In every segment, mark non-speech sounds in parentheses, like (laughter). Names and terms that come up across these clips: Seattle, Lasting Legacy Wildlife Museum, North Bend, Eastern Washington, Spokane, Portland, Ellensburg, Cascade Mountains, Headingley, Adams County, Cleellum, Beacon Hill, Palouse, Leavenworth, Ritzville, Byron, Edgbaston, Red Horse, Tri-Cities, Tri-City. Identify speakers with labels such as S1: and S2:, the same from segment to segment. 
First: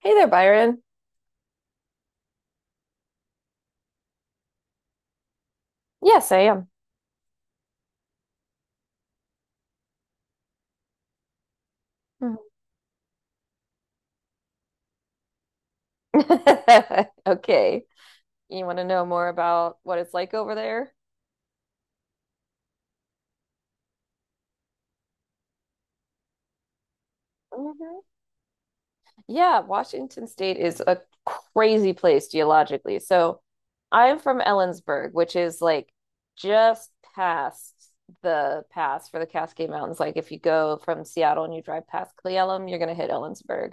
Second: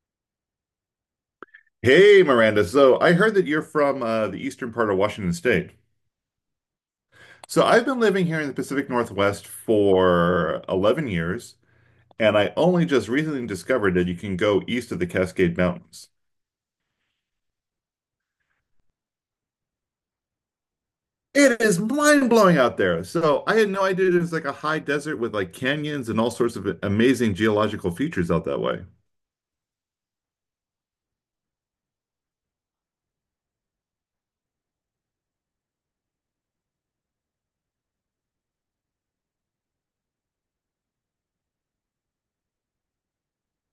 S1: Hey there, Byron.
S2: Hey, Miranda. So I heard that you're from the eastern part of Washington State.
S1: Yes, I am.
S2: So I've been living here in the Pacific Northwest for 11 years, and
S1: Mhm.
S2: I only just recently discovered that you can go east of the Cascade Mountains.
S1: (laughs) Okay. You want to know more about what it's like over there?
S2: It is mind-blowing out there. So I had no idea it was like a high desert with like canyons and all sorts of amazing geological features out that way.
S1: Yeah, Washington State is a crazy place geologically. So I'm from Ellensburg, which is like just past the pass for the Cascade Mountains. Like if you go from Seattle and you drive past Cleellum, you're going to hit Ellensburg.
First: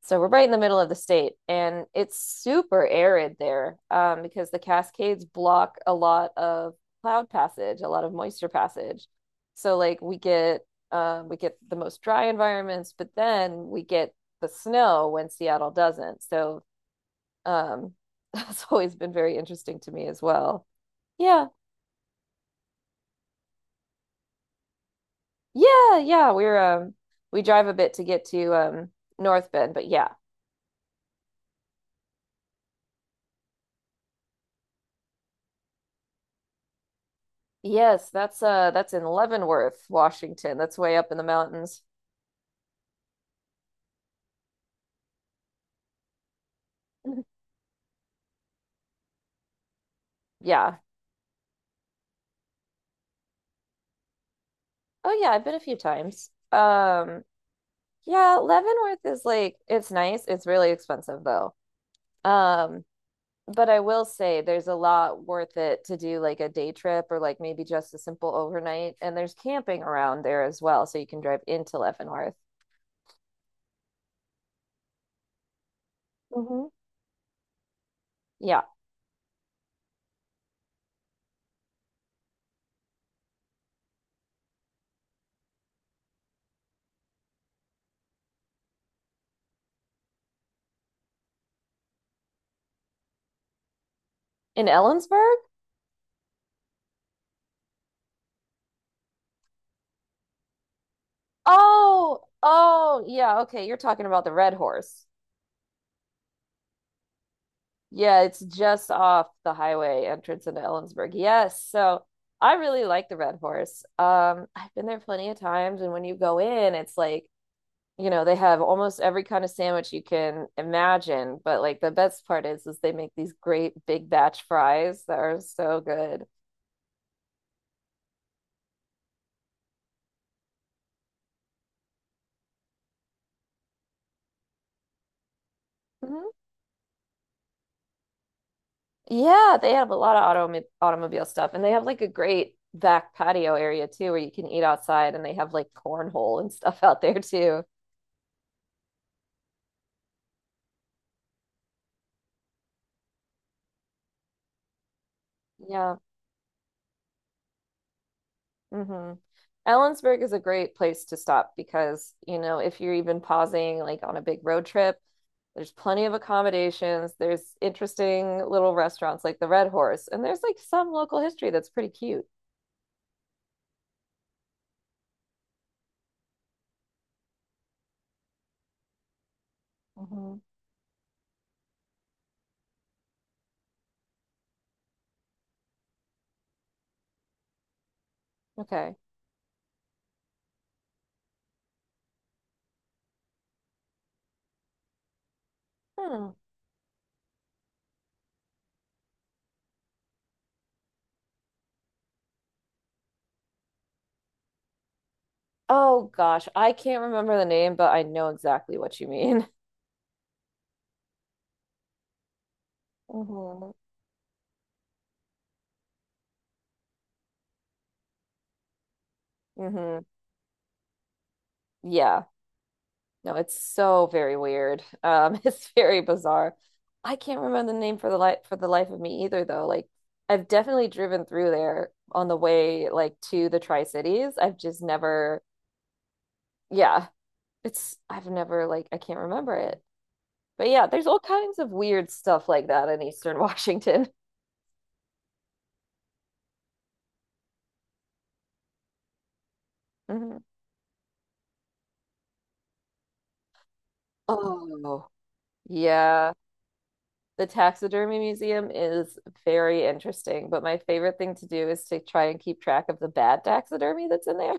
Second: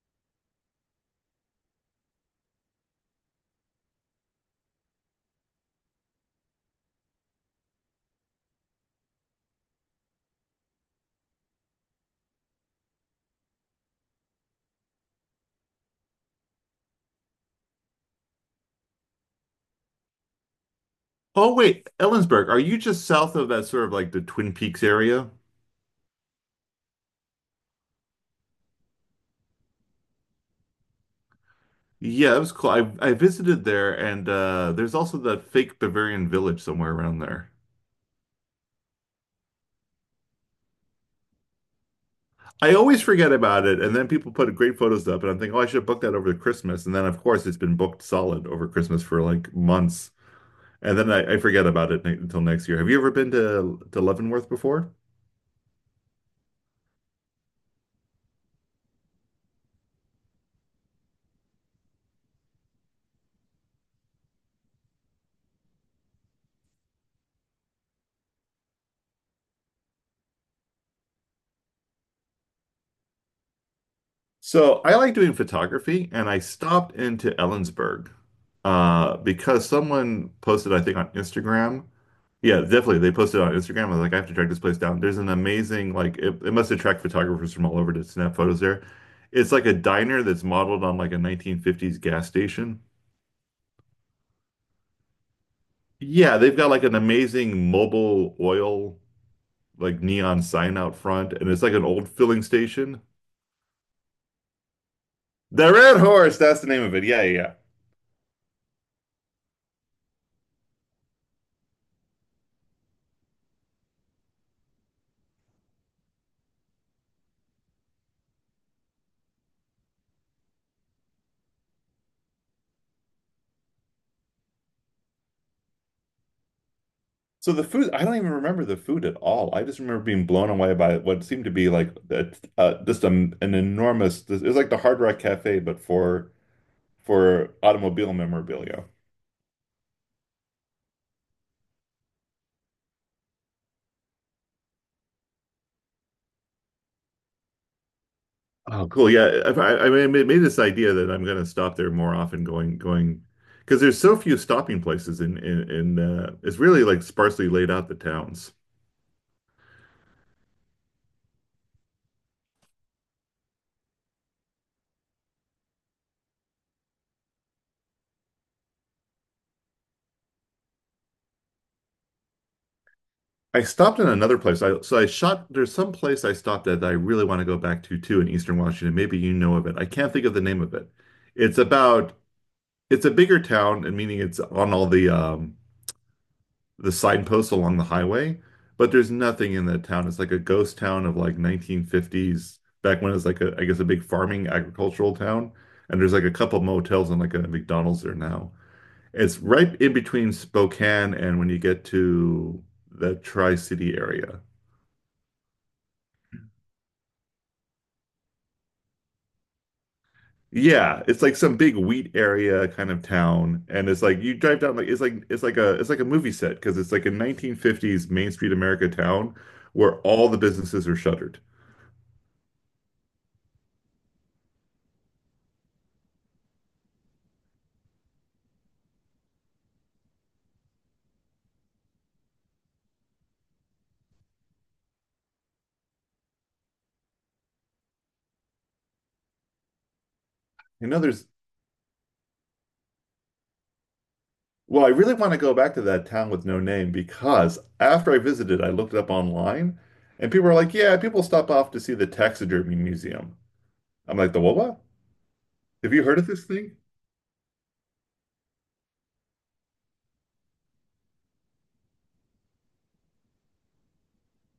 S1: So we're right in the middle of the state, and it's super arid there because the Cascades block a lot of cloud passage, a lot of moisture passage. So like we get the most dry environments, but then we get the snow when Seattle doesn't. So um, (laughs) that's always been very interesting to me as well. Yeah,
S2: Oh, wait, Ellensburg, are you just south of that sort of like the Twin Peaks area?
S1: yeah, yeah. We're we drive a bit to get to North Bend, but yeah,
S2: Yeah, it was cool. I visited there, and there's also that fake Bavarian village somewhere around there.
S1: yes, that's in Leavenworth, Washington. That's way up in the mountains.
S2: I always forget about it, and then people put great photos up, and I'm thinking, oh, I should have booked that over Christmas. And then, of
S1: (laughs)
S2: course, it's been booked solid over Christmas for like months,
S1: Yeah.
S2: and then I forget about it ne until next year. Have you ever been to Leavenworth before?
S1: Oh yeah, I've been a few times. Yeah, Leavenworth is like it's nice. It's really expensive though. Um, but I will say there's a lot worth it to do like a day trip or like maybe just a simple overnight. And there's camping around there as well. So you can drive into Leavenworth.
S2: So I like doing photography, and I
S1: Hmm.
S2: stopped into Ellensburg
S1: Yeah.
S2: because someone posted, I think, on Instagram. Yeah, definitely. They posted on Instagram. I was like, I have to track this place down. There's an amazing, like, it must attract photographers from all over to snap photos there. It's like a diner that's modeled on like a 1950s gas station.
S1: In Ellensburg?
S2: Yeah, they've got like an amazing mobile oil, like neon sign out front, and it's like an old
S1: Oh,
S2: filling station.
S1: oh, yeah. Okay. You're talking about the Red Horse.
S2: The Red Horse, that's the name of it. Yeah, yeah, yeah.
S1: Yeah. It's just off the highway entrance into Ellensburg. Yes. So I really like the Red Horse. I've been there plenty of times. And when you go in, it's like, you know, they have almost every kind of sandwich you can imagine, but like the best part is they make these great big batch fries that are so good.
S2: So the food, I don't even remember the food at all. I just remember being blown away by what seemed to be like an enormous, it was like the Hard Rock Cafe, but
S1: Mhm.
S2: for automobile memorabilia.
S1: Yeah, they have a lot of automobile stuff, and they have like a great back patio area too where you can eat outside, and they have like cornhole and (laughs) stuff out there too.
S2: Oh, cool. Yeah, I mean, made this idea that I'm going to stop there more often, going because there's so few stopping places in in,
S1: Yeah.
S2: in uh, it's really like sparsely laid out the towns.
S1: Hmm. Ellensburg is a great place to stop because, you know, if you're even pausing like on a big road trip, there's plenty of accommodations. There's interesting little restaurants like the Red Horse, and there's like some local history that's pretty cute.
S2: I stopped in another place. I so I shot. There's some place I stopped at that I really want to go back to too in Eastern Washington. Maybe you know of it. I can't think of
S1: Hmm.
S2: the name of it. It's about it's a bigger town, and meaning it's on all the signposts along the highway, but
S1: Okay.
S2: there's nothing in that town. It's like a ghost town of like 1950s, back when it was like I guess, a big farming agricultural town. And there's like a
S1: Hmm.
S2: couple motels and like a McDonald's there now. It's right in between Spokane and when you get to the Tri-City area.
S1: Oh gosh, I can't remember the name, but I know exactly what you mean.
S2: Yeah, it's like some big wheat area kind of
S1: (laughs)
S2: town,
S1: Hmm.
S2: and it's like you drive down like it's like a movie set because it's like a 1950s Main Street America town where
S1: Hmm.
S2: all the businesses are shuttered.
S1: Yeah. No, it's so very weird. (laughs) It's very bizarre. I can't remember the name for the life of me either, though. Like, I've definitely driven through there on the way, like to the Tri-Cities. I've just never, yeah, it's I've never like I can't remember it. But
S2: You
S1: yeah,
S2: know,
S1: there's all
S2: there's
S1: kinds of weird stuff like that in Eastern (laughs) Washington.
S2: well, I really want to go back to that town with no name because after I visited, I looked it up online and
S1: Mhm.
S2: people were like, yeah, people stop off to see the taxidermy museum. I'm like, the what?
S1: Oh,
S2: Have you heard of
S1: yeah.
S2: this thing?
S1: The taxidermy museum is very interesting, but my favorite thing to do is to try and keep track of the bad taxidermy that's in there.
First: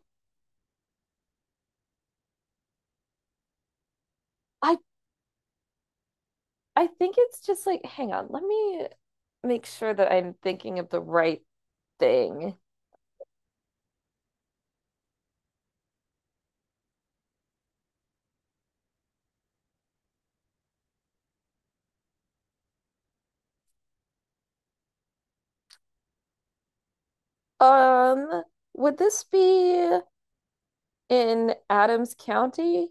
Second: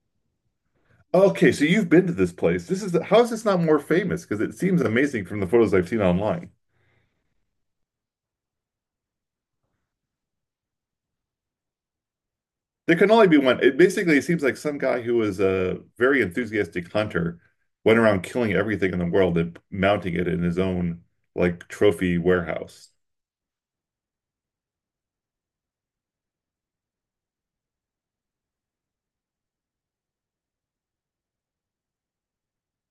S2: Okay, so you've been to this place. This is how is this not more famous? Because it
S1: I
S2: seems amazing from the photos I've seen online.
S1: I think it's just like, hang on, let me make sure that I'm thinking of the right thing.
S2: There can only be one. It basically seems like some guy who was a very enthusiastic hunter went around killing everything in the world and mounting it in his own like trophy warehouse.
S1: Um, would this be in Adams County?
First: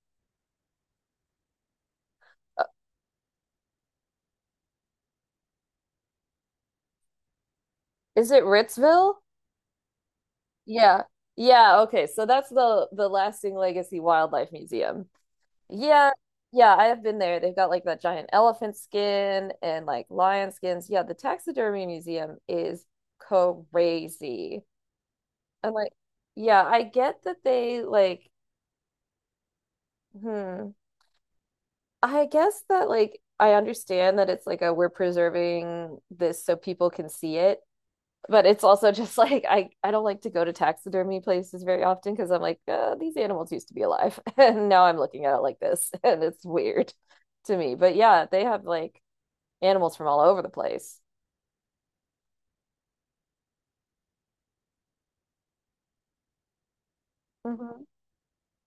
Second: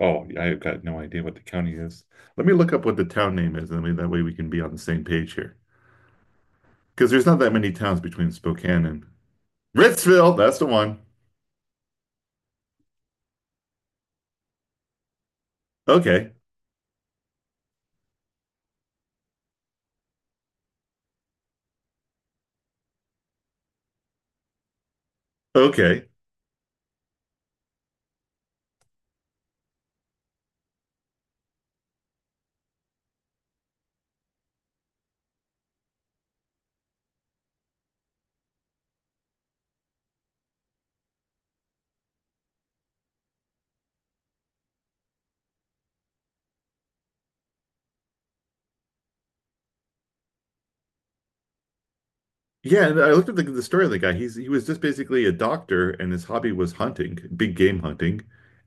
S2: Oh, yeah, I've got no idea what the county is. Let me
S1: Uh,
S2: look up what the town name is, and we- that way we can be on the same page here. Because there's not that many towns between
S1: Is it
S2: Spokane and
S1: Ritzville?
S2: Ritzville. That's the one.
S1: Yeah. Yeah, okay. So that's the Lasting Legacy Wildlife Museum. Yeah.
S2: Okay.
S1: Yeah, I have been there. They've got like that giant elephant skin and like lion skins. Yeah, the taxidermy museum is crazy. I'm like,
S2: Okay.
S1: yeah, I get that they like, hmm. I guess that like I understand that it's like a we're preserving this so people can see it, but it's also just (laughs) like I don't like to go to taxidermy places very often because I'm like these animals used to be alive (laughs) and now I'm looking at it like this (laughs) and it's weird to me. But yeah, they have like animals from all over the place.
S2: Yeah, and I looked at the story of the guy. He was just basically a doctor, and his hobby was hunting, big game
S1: Hmm.
S2: hunting,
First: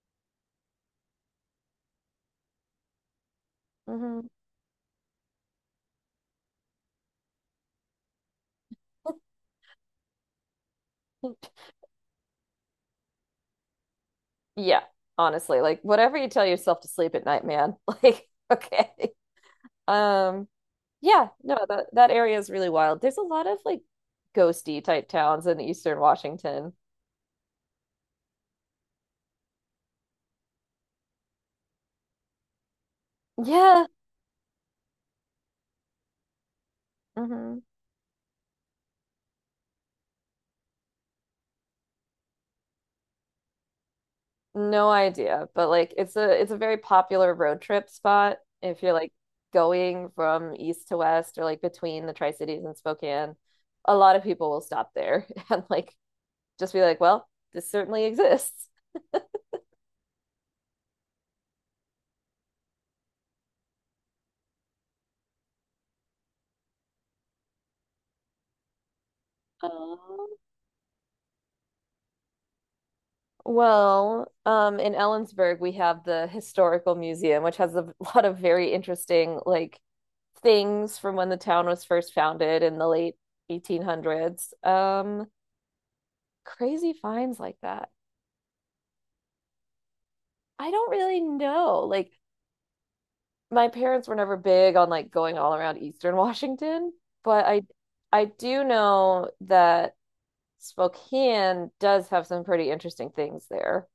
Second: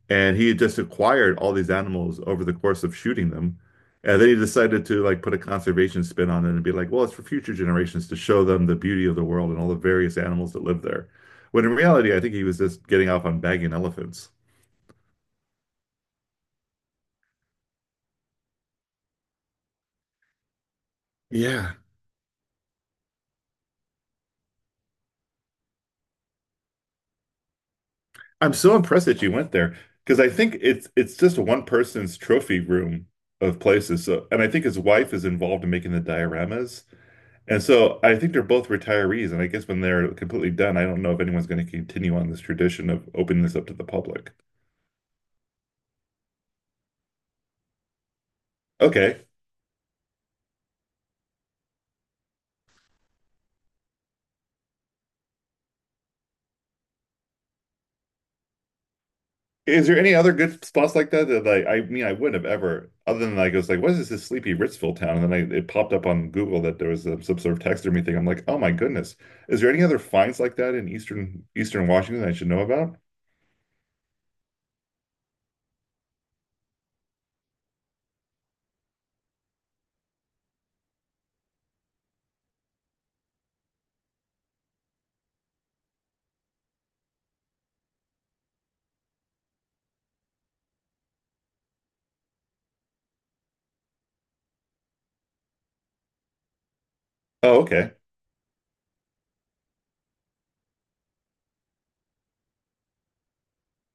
S2: and he had just acquired all these animals over the course of shooting them, and
S1: Hmm.
S2: then he decided to like put a conservation spin on it and be like, well, it's for future generations to show them the beauty of the world and all the various animals that live there. When
S1: (laughs)
S2: in reality, I think he was just getting off on bagging elephants.
S1: Yeah, honestly, like whatever you tell yourself to sleep at night, man. (laughs) Like okay. Um, yeah, no,
S2: Yeah,
S1: that area is really wild. There's a lot of like ghosty type towns in Eastern Washington.
S2: I'm so impressed that you went there because I think it's just one person's trophy room of
S1: Yeah.
S2: places. So, and I think his wife is involved in making the dioramas.
S1: Hmm.
S2: And so I think they're both retirees, and I guess when they're completely done, I don't know if anyone's going to continue on this tradition of opening this up to the public.
S1: No idea, but like it's a very popular road trip spot if you're like
S2: Okay.
S1: going from east to west or like between the Tri-Cities and Spokane. A lot of people will stop there (laughs) and like just be like, well, this certainly exists.
S2: Is there any other good spots like that that like I mean I wouldn't have ever other than like I was like what is this sleepy Ritzville town and then I, it popped up on Google that there was some sort of taxidermy thing I'm like oh my goodness is there any other
S1: Um,
S2: finds like that in eastern Washington I should know about?
S1: well, in Ellensburg we have the historical museum, which has a (laughs) lot of very interesting like things from when the town was first founded in the late 1800s. Crazy finds like that. I don't really know. Like my parents were never big on like going all around Eastern (laughs) Washington, but I
S2: Oh, okay.
S1: I do know that Spokane does have some pretty interesting things there.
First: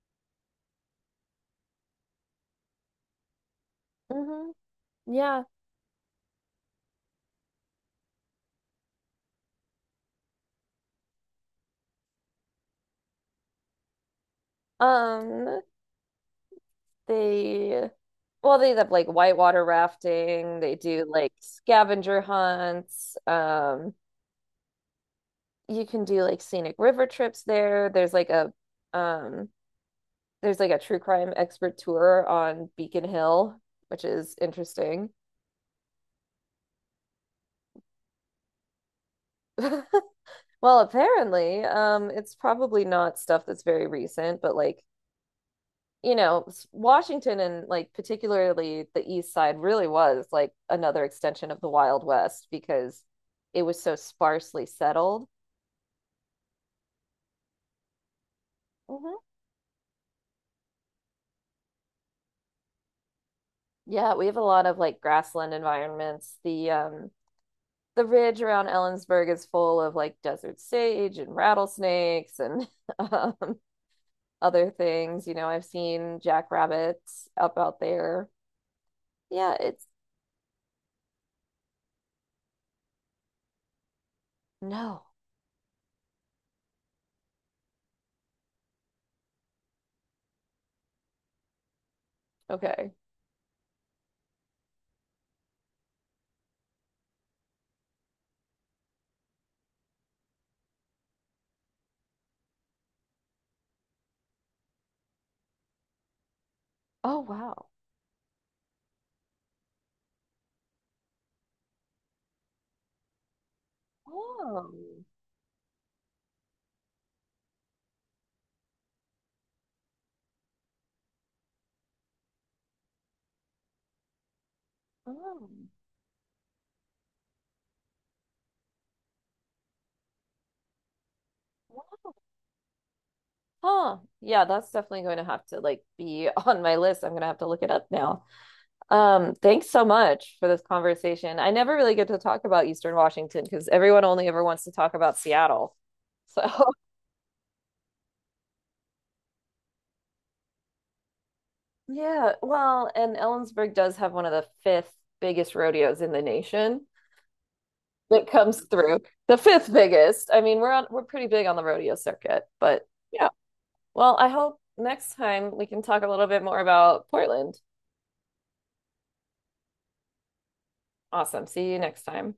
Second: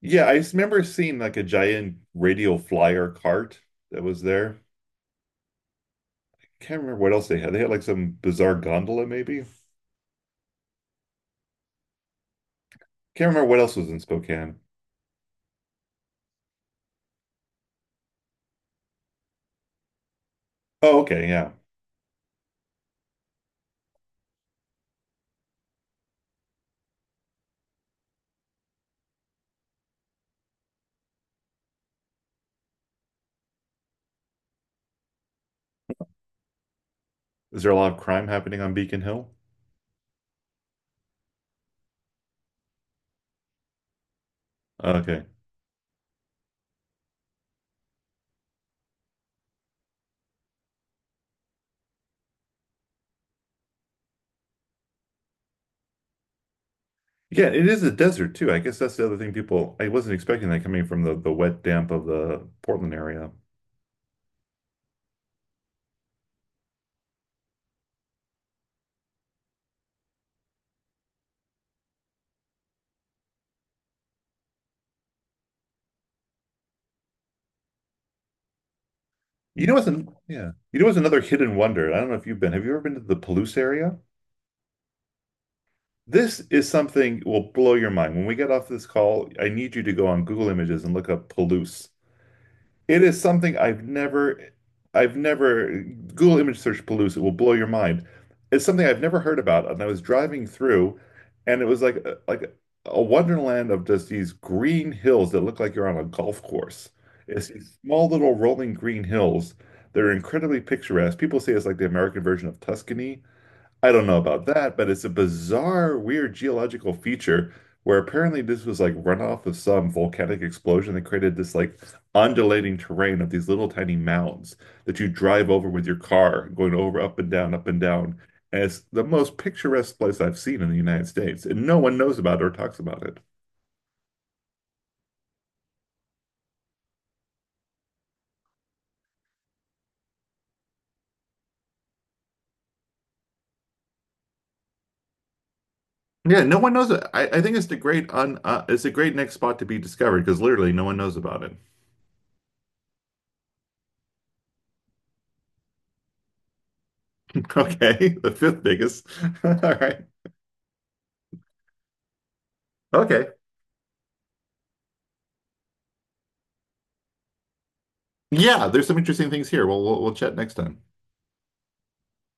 S2: Yeah, I s- remember seeing like a giant radial flyer cart that was
S1: Hmm.
S2: there.
S1: Yeah.
S2: Can't remember what else they had. They had like some bizarre gondola, maybe. Can't remember what else was in Spokane.
S1: Um, they well, they have like whitewater rafting, they
S2: Oh,
S1: do
S2: okay,
S1: like
S2: yeah.
S1: scavenger hunts. You can do like scenic river trips there. There's like a um there's like a true crime expert tour on Beacon Hill, which is interesting.
S2: Is there a lot of crime happening on Beacon Hill?
S1: (laughs) Well, apparently, it's probably not stuff that's very recent, but like,
S2: Okay.
S1: you know, Washington and like particularly the East Side really was like another extension of the Wild West because it was so sparsely settled.
S2: Yeah, it is a desert too. I guess that's the
S1: Mhm.
S2: other thing people, I wasn't expecting that coming from the wet damp of the Portland area.
S1: Yeah, we have a lot of like grassland environments. The the ridge around Ellensburg is full of like desert sage and rattlesnakes and (laughs) um other things. You know, I've seen jackrabbits up out there. Yeah,
S2: You know
S1: it's
S2: what's an, yeah. You know what's another hidden wonder? I don't know if you've been. Have you ever been to the Palouse area?
S1: no.
S2: This is something will blow your mind. When we get off this call, I need you to go on Google Images and look up Palouse.
S1: Okay.
S2: It is something I've never, Google image search Palouse, it will blow your mind. It's something I've never heard about. And I was driving through and it was like a wonderland of just these green hills that look like you're on a golf course.
S1: Oh,
S2: It's
S1: wow.
S2: these small little rolling green hills. They're incredibly picturesque. People say it's like the American version of Tuscany. I don't know about
S1: Oh,
S2: that, but it's a bizarre, weird geological feature where apparently this was like runoff of some volcanic explosion that created this like undulating terrain of these little tiny mounds that you
S1: oh,
S2: drive over with your car, going over up and down, up and down. And it's the most picturesque place I've seen in the United States, and no one
S1: wow.
S2: knows about it or talks about it.
S1: Huh. Yeah, that's definitely going to have to like be (laughs) on my list. I'm going to have to look it up now. Thanks so much for this conversation. I never really get to talk about Eastern Washington because everyone only ever wants to talk about Seattle.
S2: Yeah,
S1: So,
S2: no one knows it. I think it's the great it's a great next spot to be discovered because literally no one knows about it.
S1: (laughs) yeah, well, and Ellensburg does have one of the fifth biggest rodeos in the nation
S2: (laughs) Okay,
S1: that
S2: the
S1: comes
S2: fifth
S1: through.
S2: biggest.
S1: The
S2: (laughs) All
S1: fifth
S2: right.
S1: biggest. I mean, we're pretty big on the rodeo circuit, but
S2: Okay.
S1: yeah. Well, I hope next time we can talk a little bit more about Portland.
S2: Yeah, there's some interesting things here. Well, we'll chat next time.
S1: Awesome. See you next time.